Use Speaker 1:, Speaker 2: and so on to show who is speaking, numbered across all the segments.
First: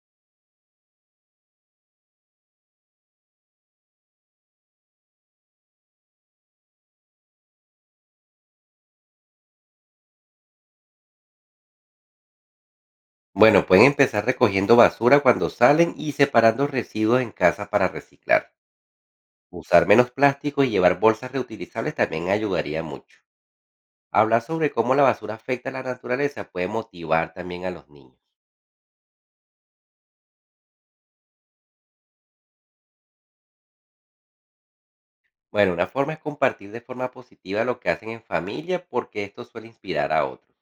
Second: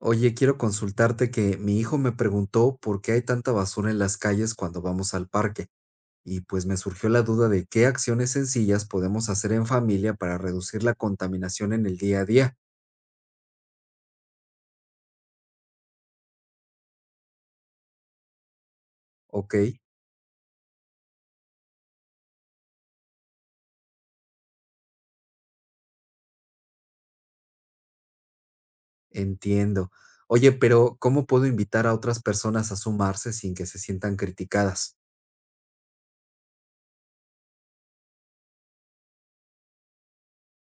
Speaker 1: Oye, quiero consultarte que mi hijo me preguntó por qué hay tanta basura en las calles cuando vamos al parque, y pues me surgió la duda de qué acciones sencillas podemos hacer en familia para reducir la contaminación en el día a día.
Speaker 2: Bueno, pueden empezar recogiendo basura cuando salen y separando residuos en casa para reciclar.
Speaker 1: Ok,
Speaker 2: Usar menos plástico y llevar bolsas reutilizables también ayudaría mucho. Hablar sobre cómo la basura afecta a la naturaleza puede motivar también a los niños.
Speaker 1: entiendo. Oye, pero ¿cómo puedo invitar a otras personas a sumarse sin que se sientan criticadas?
Speaker 2: Bueno, una forma es compartir de forma positiva lo que hacen en familia porque esto suele inspirar a otros.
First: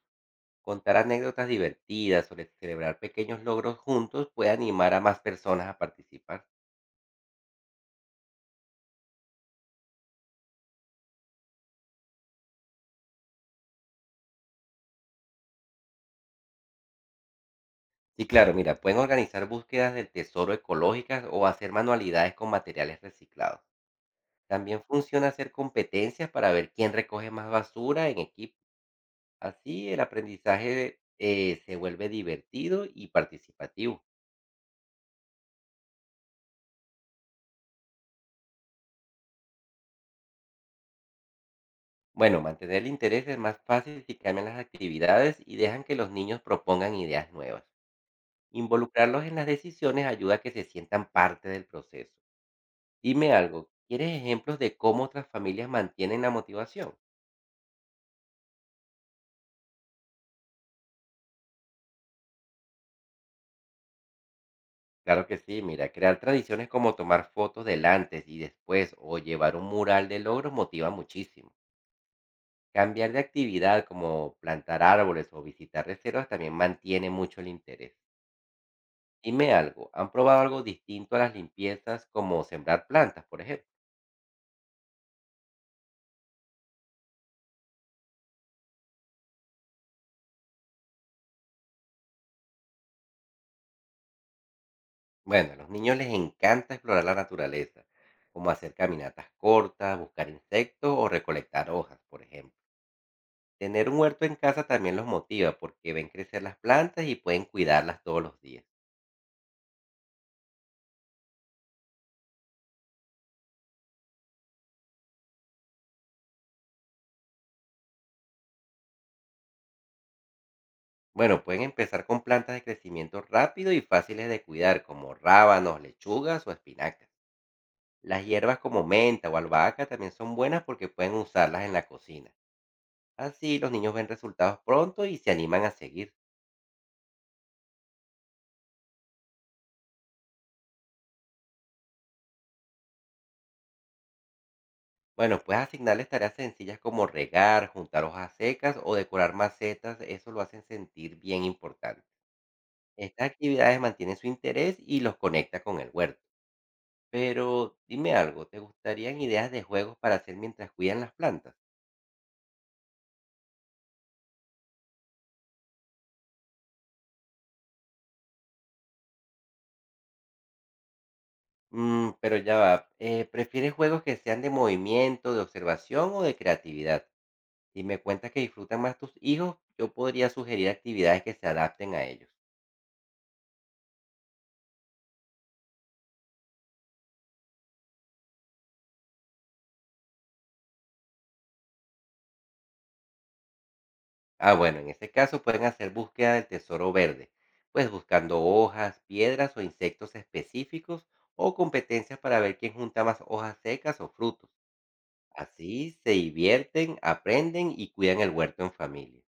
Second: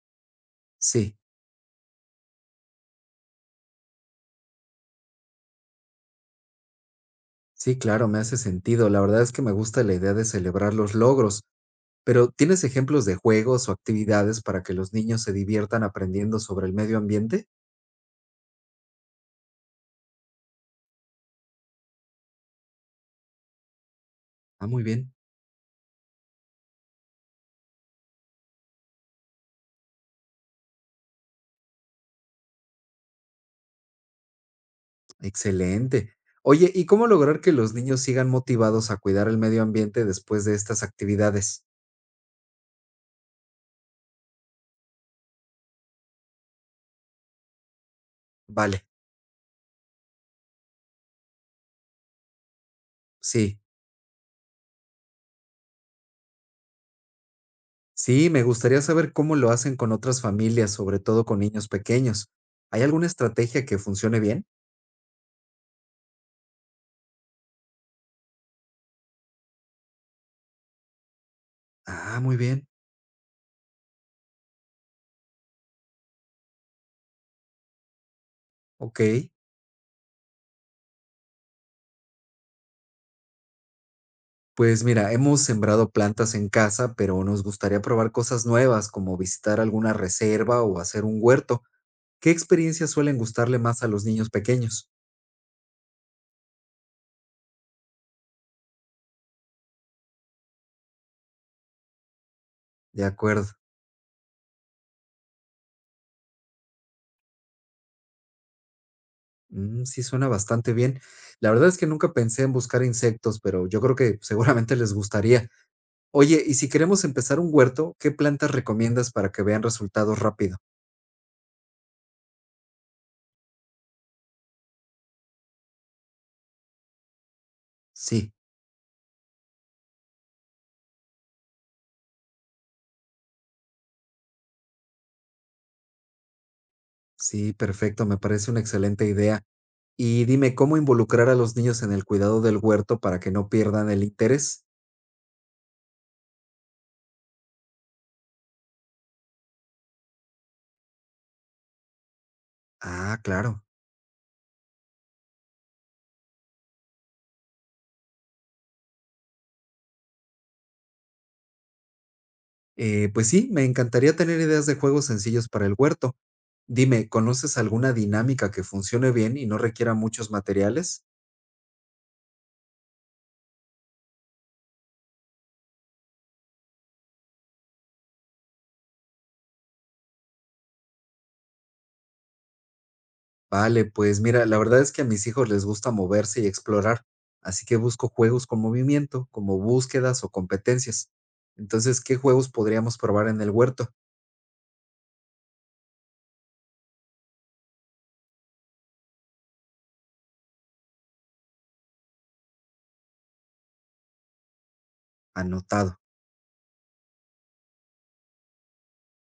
Speaker 2: Contar
Speaker 1: Sí,
Speaker 2: anécdotas divertidas o celebrar pequeños logros juntos puede animar a más personas a participar.
Speaker 1: sí, claro, me hace sentido. La verdad es que me gusta la idea de celebrar los logros, pero ¿tienes ejemplos de juegos o actividades para que los niños se diviertan aprendiendo sobre el medio ambiente?
Speaker 2: Sí, claro, mira, pueden organizar búsquedas del tesoro ecológicas o hacer manualidades con materiales reciclados.
Speaker 1: Ah,
Speaker 2: También
Speaker 1: muy bien,
Speaker 2: funciona hacer competencias para ver quién recoge más basura en equipo. Así el aprendizaje se vuelve divertido y participativo.
Speaker 1: excelente. Oye, ¿y cómo lograr que los niños sigan motivados a cuidar el medio ambiente después de estas actividades?
Speaker 2: Bueno, mantener el interés es más fácil si cambian las actividades y dejan que los niños propongan ideas nuevas.
Speaker 1: Vale,
Speaker 2: Involucrarlos en las decisiones ayuda a que se sientan parte del proceso. Dime
Speaker 1: sí,
Speaker 2: algo, ¿quieres ejemplos de cómo otras familias mantienen la motivación?
Speaker 1: sí, me gustaría saber cómo lo hacen con otras familias, sobre todo con niños pequeños. ¿Hay alguna estrategia que funcione bien?
Speaker 2: Claro que sí, mira, crear tradiciones como tomar fotos del antes y después o llevar un mural de logros motiva muchísimo.
Speaker 1: Ah, muy bien,
Speaker 2: Cambiar de actividad como plantar árboles o visitar reservas también mantiene mucho el interés.
Speaker 1: ok.
Speaker 2: Dime algo, ¿han probado algo distinto a las limpiezas como sembrar plantas, por ejemplo?
Speaker 1: Pues mira, hemos sembrado plantas en casa, pero nos gustaría probar cosas nuevas, como visitar alguna reserva o hacer un huerto. ¿Qué experiencias suelen gustarle más a los niños pequeños?
Speaker 2: Bueno, a los niños les encanta explorar la naturaleza, como hacer caminatas cortas, buscar insectos o recolectar hojas, por ejemplo.
Speaker 1: De acuerdo.
Speaker 2: Tener un huerto en casa también los motiva porque ven crecer las plantas y pueden cuidarlas todos los días.
Speaker 1: Mm, sí, suena bastante bien. La verdad es que nunca pensé en buscar insectos, pero yo creo que seguramente les gustaría. Oye, y si queremos empezar un huerto, ¿qué plantas recomiendas para que vean resultados rápido?
Speaker 2: Bueno, pueden empezar con plantas de crecimiento rápido y fáciles de cuidar, como rábanos, lechugas o espinacas. Las
Speaker 1: Sí,
Speaker 2: hierbas como menta o albahaca también son buenas porque pueden usarlas en la cocina. Así los niños ven resultados pronto y se animan a seguir.
Speaker 1: sí, perfecto, me parece una excelente idea. Y dime, ¿cómo involucrar a los niños en el cuidado del huerto para que no pierdan el interés?
Speaker 2: Bueno, puedes asignarles tareas sencillas como regar, juntar hojas secas o decorar macetas. Eso lo hacen sentir bien importante.
Speaker 1: Ah,
Speaker 2: Estas
Speaker 1: claro.
Speaker 2: actividades mantienen su interés y los conecta con el huerto. Pero dime algo, ¿te gustarían ideas de juegos para hacer mientras cuidan las plantas?
Speaker 1: Pues sí, me encantaría tener ideas de juegos sencillos para el huerto. Dime, ¿conoces alguna dinámica que funcione bien y no requiera muchos materiales?
Speaker 2: Mm, pero ya va. ¿Prefieres juegos que sean de movimiento, de observación o de creatividad? Si me cuentas que disfrutan más tus hijos, yo podría sugerir actividades que se adapten a ellos.
Speaker 1: Vale, pues mira, la verdad es que a mis hijos les gusta moverse y explorar, así que busco juegos con movimiento, como búsquedas o competencias. Entonces, ¿qué juegos podríamos probar en el huerto?
Speaker 2: Ah, bueno, en este caso pueden hacer búsqueda del tesoro verde, pues buscando hojas, piedras o insectos específicos o competencias para ver quién junta más hojas secas o frutos.
Speaker 1: Anotado.
Speaker 2: Así se divierten, aprenden y cuidan el huerto en familia.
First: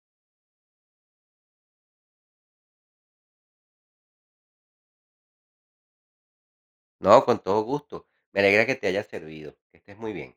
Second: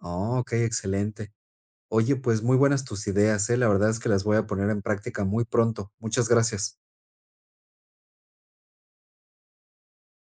Speaker 1: Oh, ok, excelente. Oye, pues muy buenas tus ideas, ¿eh? La verdad es que las voy a poner en práctica muy pronto. Muchas gracias.
Speaker 2: No, con todo gusto. Me alegra que te haya servido. Que estés muy bien.